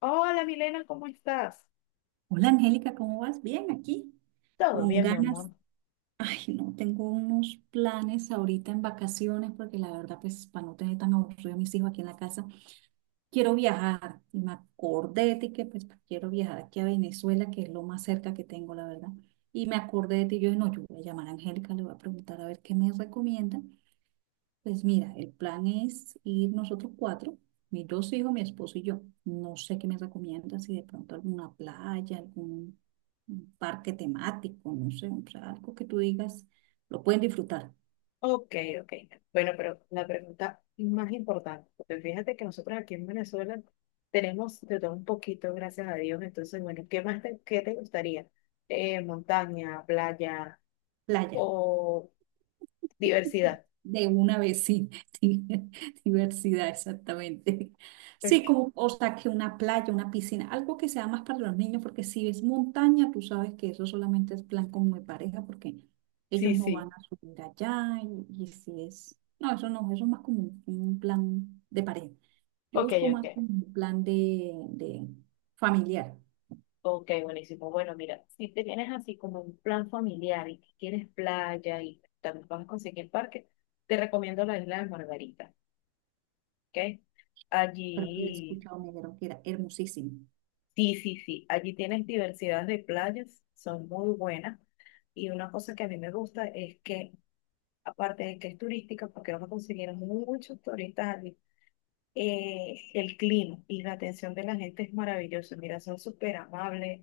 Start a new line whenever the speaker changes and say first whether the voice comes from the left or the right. left: Hola, Milena, ¿cómo estás?
right: Hola Angélica, ¿cómo vas? Bien, aquí,
left: Todo
right: con
left: bien, mi
right: ganas.
left: amor.
right: Ay, no, tengo unos planes ahorita en vacaciones porque la verdad, pues, para no tener tan aburrido a mis hijos aquí en la casa, quiero viajar. Y me acordé de ti que, pues, quiero viajar aquí a Venezuela, que es lo más cerca que tengo, la verdad. Y me acordé de ti, yo, no, yo voy a llamar a Angélica, le voy a preguntar a ver qué me recomienda. Pues mira, el plan es ir nosotros cuatro, mis dos hijos, mi esposo y yo. No sé qué me recomienda, si de pronto alguna playa, algún un parque temático, no sé, o sea, algo que tú digas, lo pueden disfrutar,
left: Ok, ok. Bueno, pero la pregunta más importante, porque fíjate que nosotros aquí en Venezuela tenemos de todo un poquito, gracias a Dios. Entonces, bueno, ¿qué te gustaría? Montaña, playa
right: playa,
left: o diversidad.
right: de una vez, sí, sí, diversidad, exactamente. Sí,
left: Ok.
right: como, o sea, que una playa, una piscina, algo que sea más para los niños, porque si es montaña, tú sabes que eso solamente es plan como de pareja, porque ellos
left: Sí,
right: no van
left: sí.
right: a subir allá, y si es, no, eso no, eso es más como un plan de pareja. Yo
left: Ok,
right: busco más
left: ok.
right: como un plan de familiar.
left: Ok, buenísimo. Bueno, mira, si te vienes así como un plan familiar y que quieres playa y también vas a conseguir parque, te recomiendo la isla de Margarita. ¿Ok?
right: Pero que le he
left: Allí,
right: escuchado negro, que era hermosísimo.
left: sí, sí, sí, allí tienes diversidad de playas, son muy buenas. Y una cosa que a mí me gusta es que, aparte de que es turística, porque vamos a conseguir muchos turistas allí, el clima y la atención de la gente es maravilloso. Mira, son súper amables.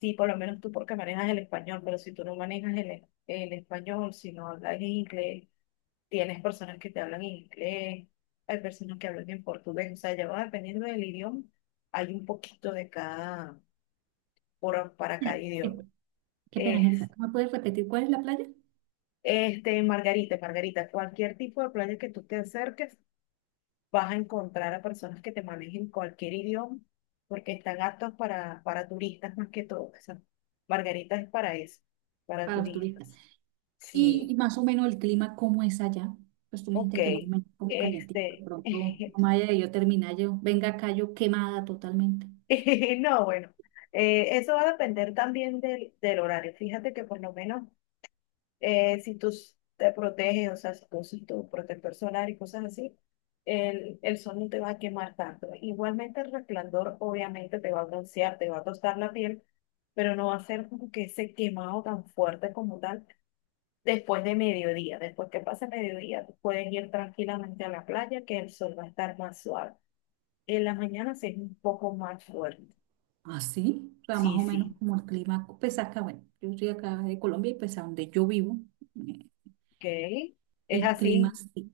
left: Sí, por lo menos tú porque manejas el español, pero si tú no manejas el español, si no hablas inglés, tienes personas que te hablan en inglés, hay personas que hablan en portugués, o sea, ya va dependiendo del idioma, hay un poquito de cada, para cada
right: Eh,
left: idioma.
right: Qué pena,
left: Es,
right: Angélica, ¿me puedes repetir cuál es la playa?
left: este, Margarita, Margarita, cualquier tipo de playa que tú te acerques, vas a encontrar a personas que te manejen cualquier idioma, porque están aptos para turistas más que todo. O sea, Margarita es para eso, para
right: Para los turistas.
left: turistas.
right: Y
left: Sí,
right: más o menos el clima, ¿cómo es allá? Pues tú me
left: ok.
right: dijiste que más o menos como calientito, de
left: Este,
right: pronto, no me haya yo terminar yo, venga acá yo quemada totalmente.
left: No, bueno, eso va a depender también del horario. Fíjate que por lo menos si te proteges, o sea, si tú usas tu protector solar y cosas así, el sol no te va a quemar tanto. Igualmente el resplandor obviamente te va a broncear, te va a tostar la piel, pero no va a ser como que ese quemado tan fuerte como tal después de mediodía. Después que pase mediodía, tú puedes ir tranquilamente a la playa que el sol va a estar más suave. En la mañana sí es un poco más fuerte.
right: ¿Ah, sí? O sea, más
left: Sí,
right: o menos
left: sí.
right: como el clima, pues acá, bueno, yo estoy acá de Colombia y pues a donde yo vivo, eh,
left: Ok, es
right: el clima
left: así,
right: sí.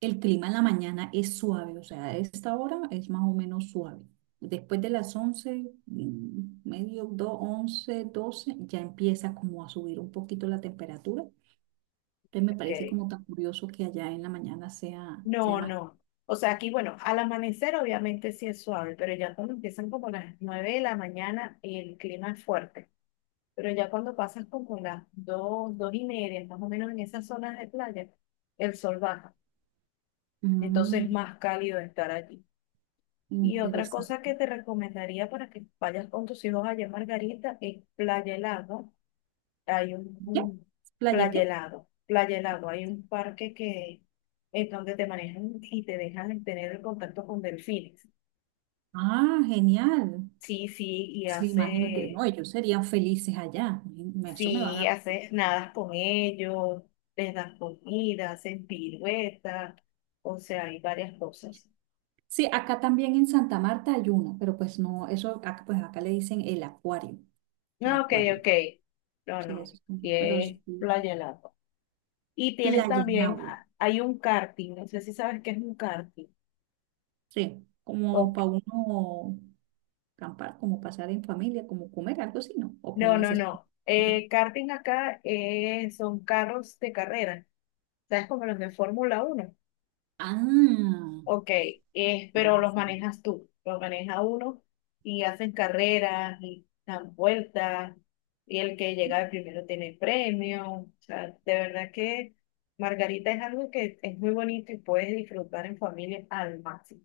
right: El clima en la mañana es suave, o sea, a esta hora es más o menos suave. Después de las 11, medio, 2, 11 12, ya empieza como a subir un poquito la temperatura. Entonces me parece
left: ok.
right: como tan curioso que allá en la mañana sea
left: No,
right: más.
left: no. O sea, aquí, bueno, al amanecer obviamente sí es suave, pero ya cuando empiezan como las 9 de la mañana, el clima es fuerte. Pero ya cuando pasas como las 2, 2 y media, más o menos en esas zonas de playa, el sol baja. Entonces
right: Mm,
left: es más cálido estar allí. Y otra cosa
right: interesante.
left: que te recomendaría para que vayas con tus hijos allá en Margarita es Playa El Agua, hay
right: ¿Qué?
left: un
right: ¿Playa qué?
left: playa helado, hay un parque que es donde te manejan y te dejan tener el contacto con delfines.
right: Ah, genial.
left: Sí, sí, y
right: Sí, imagínate,
left: hace,
right: no, ellos serían felices allá. Me- eso me van
left: sí,
right: a...
left: haces nadas con ellos, les das comida, hacen piruetas, o sea, hay varias cosas.
right: Sí, acá también en Santa Marta hay una, pero pues no, eso, acá- pues acá le dicen el acuario. El
left: No, ok,
right: acuario.
left: ok. No,
right: Sí,
left: no,
right: eso es como-
left: y
right: pero es
left: es playa helado. Y tienes
right: playa en
left: también,
right: agua.
left: ah, hay un karting, no sé si sabes qué es un karting.
right: Sí, como
left: Ok,
right: para uno acampar, como pasar en familia, como comer algo así, ¿no? O
left: no,
right: como
left: no,
right: ese
left: no.
right: estilo.
left: Karting acá son carros de carrera, ¿sabes? Como los de Fórmula 1.
right: Ah,
left: Ok, pero
right: ah,
left: los
right: sí.
left: manejas tú, los maneja uno y hacen carreras y dan vueltas y el que llega primero tiene premio. O sea, de verdad que Margarita es algo que es muy bonito y puedes disfrutar en familia al máximo.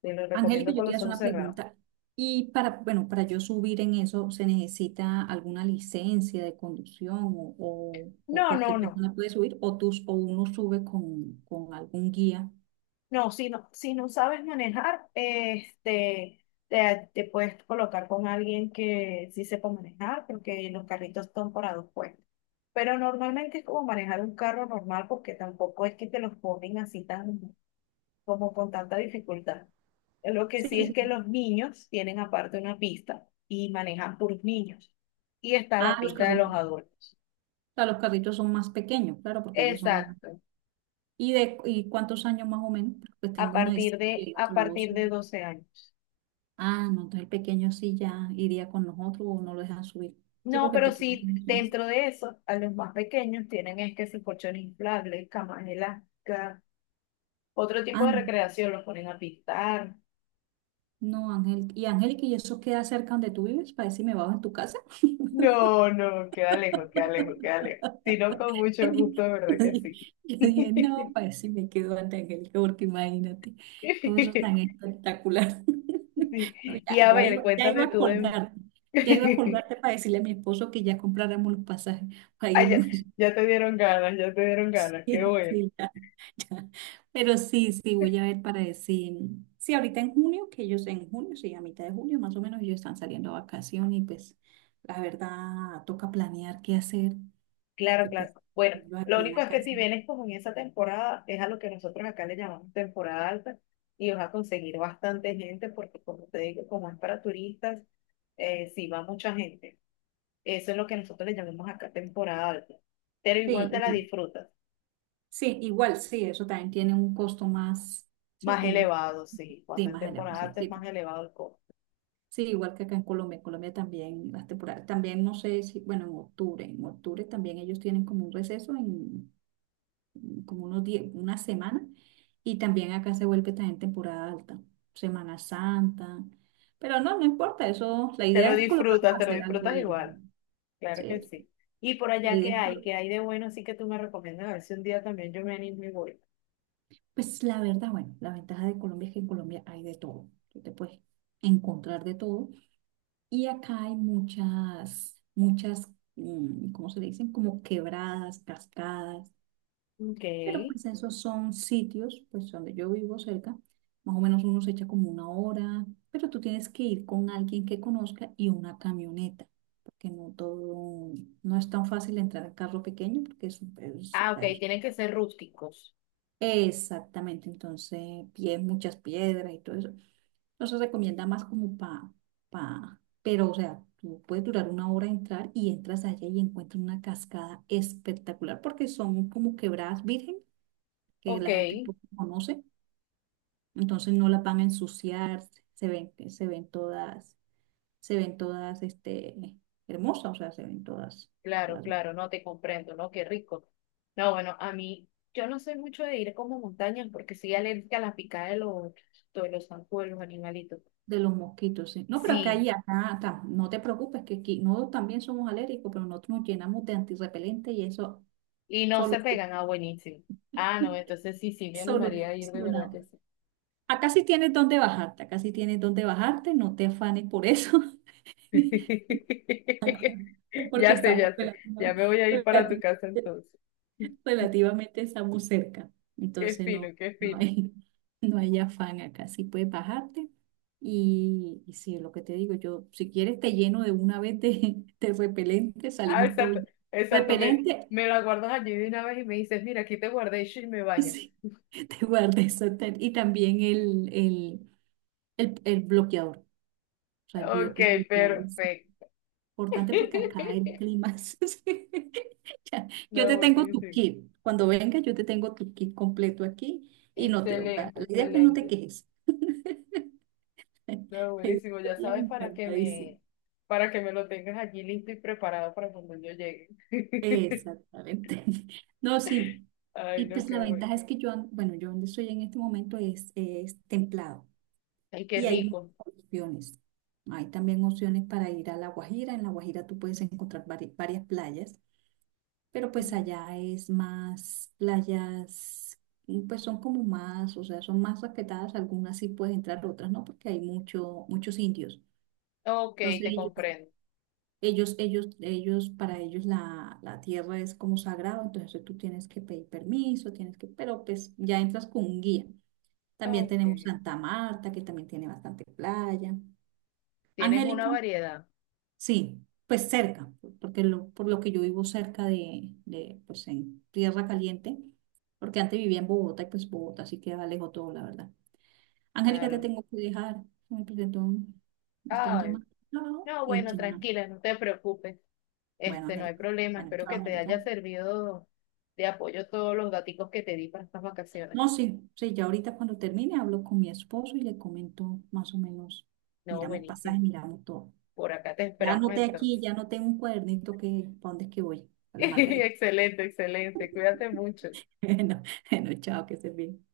left: Te lo
right: Angélica,
left: recomiendo
right: yo
left: con
right: te iba a
left: los
right: hacer
left: ojos
right: una
left: cerrados.
right: pregunta. Y para, bueno, para yo subir en eso, ¿se necesita alguna licencia de conducción o- o
left: No, no,
right: cualquier
left: no.
right: persona puede subir? ¿O, tus, o uno sube con algún guía?
left: No, si no, si no sabes manejar, este, te puedes colocar con alguien que sí sepa manejar, porque los carritos son para dos puestos. Pero normalmente es como manejar un carro normal, porque tampoco es que te los ponen así tan, como con tanta dificultad. Lo que
right: Sí,
left: sí es
right: sí.
left: que los niños tienen aparte una pista y manejan puros niños. Y está
right: Ah,
left: la
right: los
left: pista de los
right: carritos.
left: adultos.
right: O los carritos son más pequeños, claro, porque ellos son.
left: Exacto.
right: ¿Y cuántos años más o menos? Pues tengo uno de siete y
left: A
right: otro de 12.
left: partir de 12 años.
right: Ah, no, entonces el pequeño sí ya iría con nosotros o no lo dejan subir. Sí,
left: No,
right: porque el
left: pero
right: pequeño
left: sí,
right: tiene once.
left: dentro de eso, a los más pequeños tienen es que si colchones inflables, camas elásticas, otro tipo
right: Ah,
left: de recreación, los ponen a pintar.
right: no, Ángel. ¿Y Angélica, y eso queda cerca donde tú vives? Para decirme, bajo en tu casa.
left: No, no, queda lejos, queda lejos, queda lejos. Si no, con mucho gusto, de verdad que sí.
right: Yo dije, no, para decirme me quedo ante Angélica, porque imagínate, todo eso es tan espectacular.
left: Sí.
right: No, ya,
left: Y a
right: ya
left: ver,
right: iba, ya iba
left: cuéntame
right: a
left: tú de...
right: colgarte, ya iba a colgarte para decirle a mi esposo que ya compráramos los pasajes para
left: Ay, ya,
right: irnos.
left: ya te dieron ganas, ya te dieron ganas, qué
right: Sí,
left: bueno.
right: sí, ya, ya. Pero sí, sí, voy a ver para decir. Sí, ahorita en junio, que ellos en junio, sí, a mitad de junio más o menos, ellos están saliendo a vacación y pues la verdad toca planear qué hacer,
left: Claro,
right: porque
left: claro.
right: pues
left: Bueno,
right: yo
left: lo
right: aquí en
left: único
right: la
left: es que
right: casa.
left: si vienes como en esa temporada, es a lo que nosotros acá le llamamos temporada alta y vas a conseguir bastante gente porque como te digo, como es para turistas, sí va mucha gente. Eso es lo que nosotros le llamamos acá temporada alta. Pero
right: Sí,
left: igual te la
right: igu-
left: disfrutas.
right: sí, igual, sí, eso también tiene un costo más, sí,
left: Más
right: como un costo
left: elevado, sí.
right: sí,
left: Cuando es
right: más elevado,
left: temporada
right: sí,
left: alta es
right: sí.
left: más elevado el costo.
right: Sí, igual que acá en Colombia también las temporadas, también no sé si, bueno, en octubre también ellos tienen como un receso como unos una semana. Y también acá se vuelve también temporada alta, Semana Santa. Pero no, no importa, eso, la idea es colocarlos a
left: Te lo
right: hacer algo a
left: disfrutas
right: ellos, ¿no?
left: igual. Claro que
right: Sí,
left: sí. Y por
right: la
left: allá,
right: idea
left: ¿qué
right: es,
left: hay?
right: por-
left: ¿Qué hay de bueno? Así que tú me recomiendas a ver si un día también yo me animo y voy.
right: pues la verdad, bueno, la ventaja de Colombia es que en Colombia hay de todo, tú te puedes encontrar de todo. Y acá hay muchas, muchas, ¿cómo se le dicen? Como quebradas, cascadas.
left: Ok.
right: Pero pues esos son sitios, pues donde yo vivo cerca, más o menos uno se echa como una hora, pero tú tienes que ir con alguien que conozca y una camioneta, porque no todo, no es tan fácil entrar a carro pequeño, porque es- o
left: Ah, ok,
right: sea, es-
left: tienen que ser rústicos.
right: exactamente, entonces pies, muchas piedras y todo eso. Entonces recomienda más como pa, pero o sea, tú puedes durar una hora entrar y entras allá y encuentras una cascada espectacular, porque son como quebradas virgen que
left: Ok,
right: la gente poco conoce, entonces no las van a ensuciar, se ven todas, se ven todas este, hermosas, o sea, se ven todas,
left: claro,
right: todas
left: claro, no te comprendo, ¿no? Qué rico. No, bueno, a mí, yo no soy mucho de ir como montañas porque soy alérgica a la picada de los zancudos, los animalitos.
right: de los mosquitos, sí. No, pero acá
left: Sí,
right: y acá, ta- no te preocupes, que aquí no también somos alérgicos, pero nosotros nos llenamos de antirrepelente y eso
left: y no
right: solo
left: se pegan, ah, buenísimo. Ah, no, entonces sí, sí, me animaría a ir, de verdad
right: solucionado.
left: que sí.
right: Acá sí tienes dónde bajarte, acá sí tienes dónde bajarte, no te afanes por eso, porque
left: Ya sé,
right: estamos
left: ya sé,
right: relativo-
left: ya me voy a ir para tu casa
right: relativamente
left: entonces.
right: relativamente estamos cerca,
left: Qué
right: entonces
left: fino,
right: no,
left: qué
right: no
left: fino.
right: hay, no hay afán acá, sí puedes bajarte y sí, lo que te digo, yo si quieres te lleno de una vez de, de repelente,
left: Ah,
right: salimos todos
left: exacto,
right: llenos.
left: exacto. Me,
right: Repelente,
left: me la guardas allí de una vez y me dices, mira, aquí te guardé y shi, me bañas.
right: sí, te guardé eso tal, y también el bloqueador, o sea, el, bio-
left: Ok,
right: el bloqueador.
left: perfecto.
right: Importante porque acá el clima es... ya. Yo te
left: No,
right: tengo tu
left: buenísimo.
right: kit. Cuando venga, yo te tengo tu kit completo aquí y no te... o sea,
left: Excelente,
right: la idea es que no te
left: excelente.
right: quejes. La
left: No,
right: idea es
left: buenísimo.
right: que
left: Ya
right: vayas
left: sabes
right: encantadísimo.
left: para que me lo tengas allí listo y preparado para cuando yo llegue.
right: Exactamente. No, sí.
left: Ay,
right: Y
left: no,
right: pues la
left: qué bueno.
right: ventaja es que yo, an- bueno, yo donde estoy en este momento es templado
left: Ay, qué
right: y hay muchas
left: rico.
right: opciones. Hay también opciones para ir a La Guajira. En La Guajira tú puedes encontrar vari- varias playas. Pero pues
left: Mm.
right: allá es más playas, y, pues son como más, o sea, son más respetadas, algunas sí puedes entrar, otras no, porque hay mucho, muchos indios.
left: Ok,
right: Entonces
left: te
right: ellos,
left: comprendo.
right: ellos, ellos, ellos, para ellos la, la tierra es como sagrado, entonces tú tienes que pedir permiso, tienes que, pero pues ya entras con un guía. También
left: Ok.
right: tenemos Santa Marta, que también tiene bastante playa.
left: Tienes una
right: Angélica,
left: variedad.
right: sí, pues cerca, porque lo, por lo que yo vivo cerca de, pues en Tierra Caliente, porque antes vivía en Bogotá y pues Bogotá sí queda lejos todo, la verdad. Angélica, te
left: Claro.
right: tengo que dejar. Me presentó un- me están
left: Ay,
right: llamando. No,
left: no,
right: y
left: bueno,
right: chino.
left: tranquila, no te preocupes.
right: Bueno,
left: Este, no hay
right: Angélica.
left: problema.
right: Bueno,
left: Espero
right: chao,
left: que te
right: Angélica.
left: haya servido de apoyo todos los daticos que te di para estas
right: No,
left: vacaciones.
right: sí, sí, ya ahorita cuando termine hablo con mi esposo y le comento más o menos,
left: No,
right: miramos pasajes,
left: buenísimo.
right: miramos todo.
left: Por acá te
right: Ya
left: esperamos
right: anoté aquí,
left: entonces.
right: ya anoté un cuadernito que, ¿para dónde es que voy? A la Margarita.
left: Excelente, excelente. Cuídate mucho.
right: Bueno, bueno, chao, que se bien.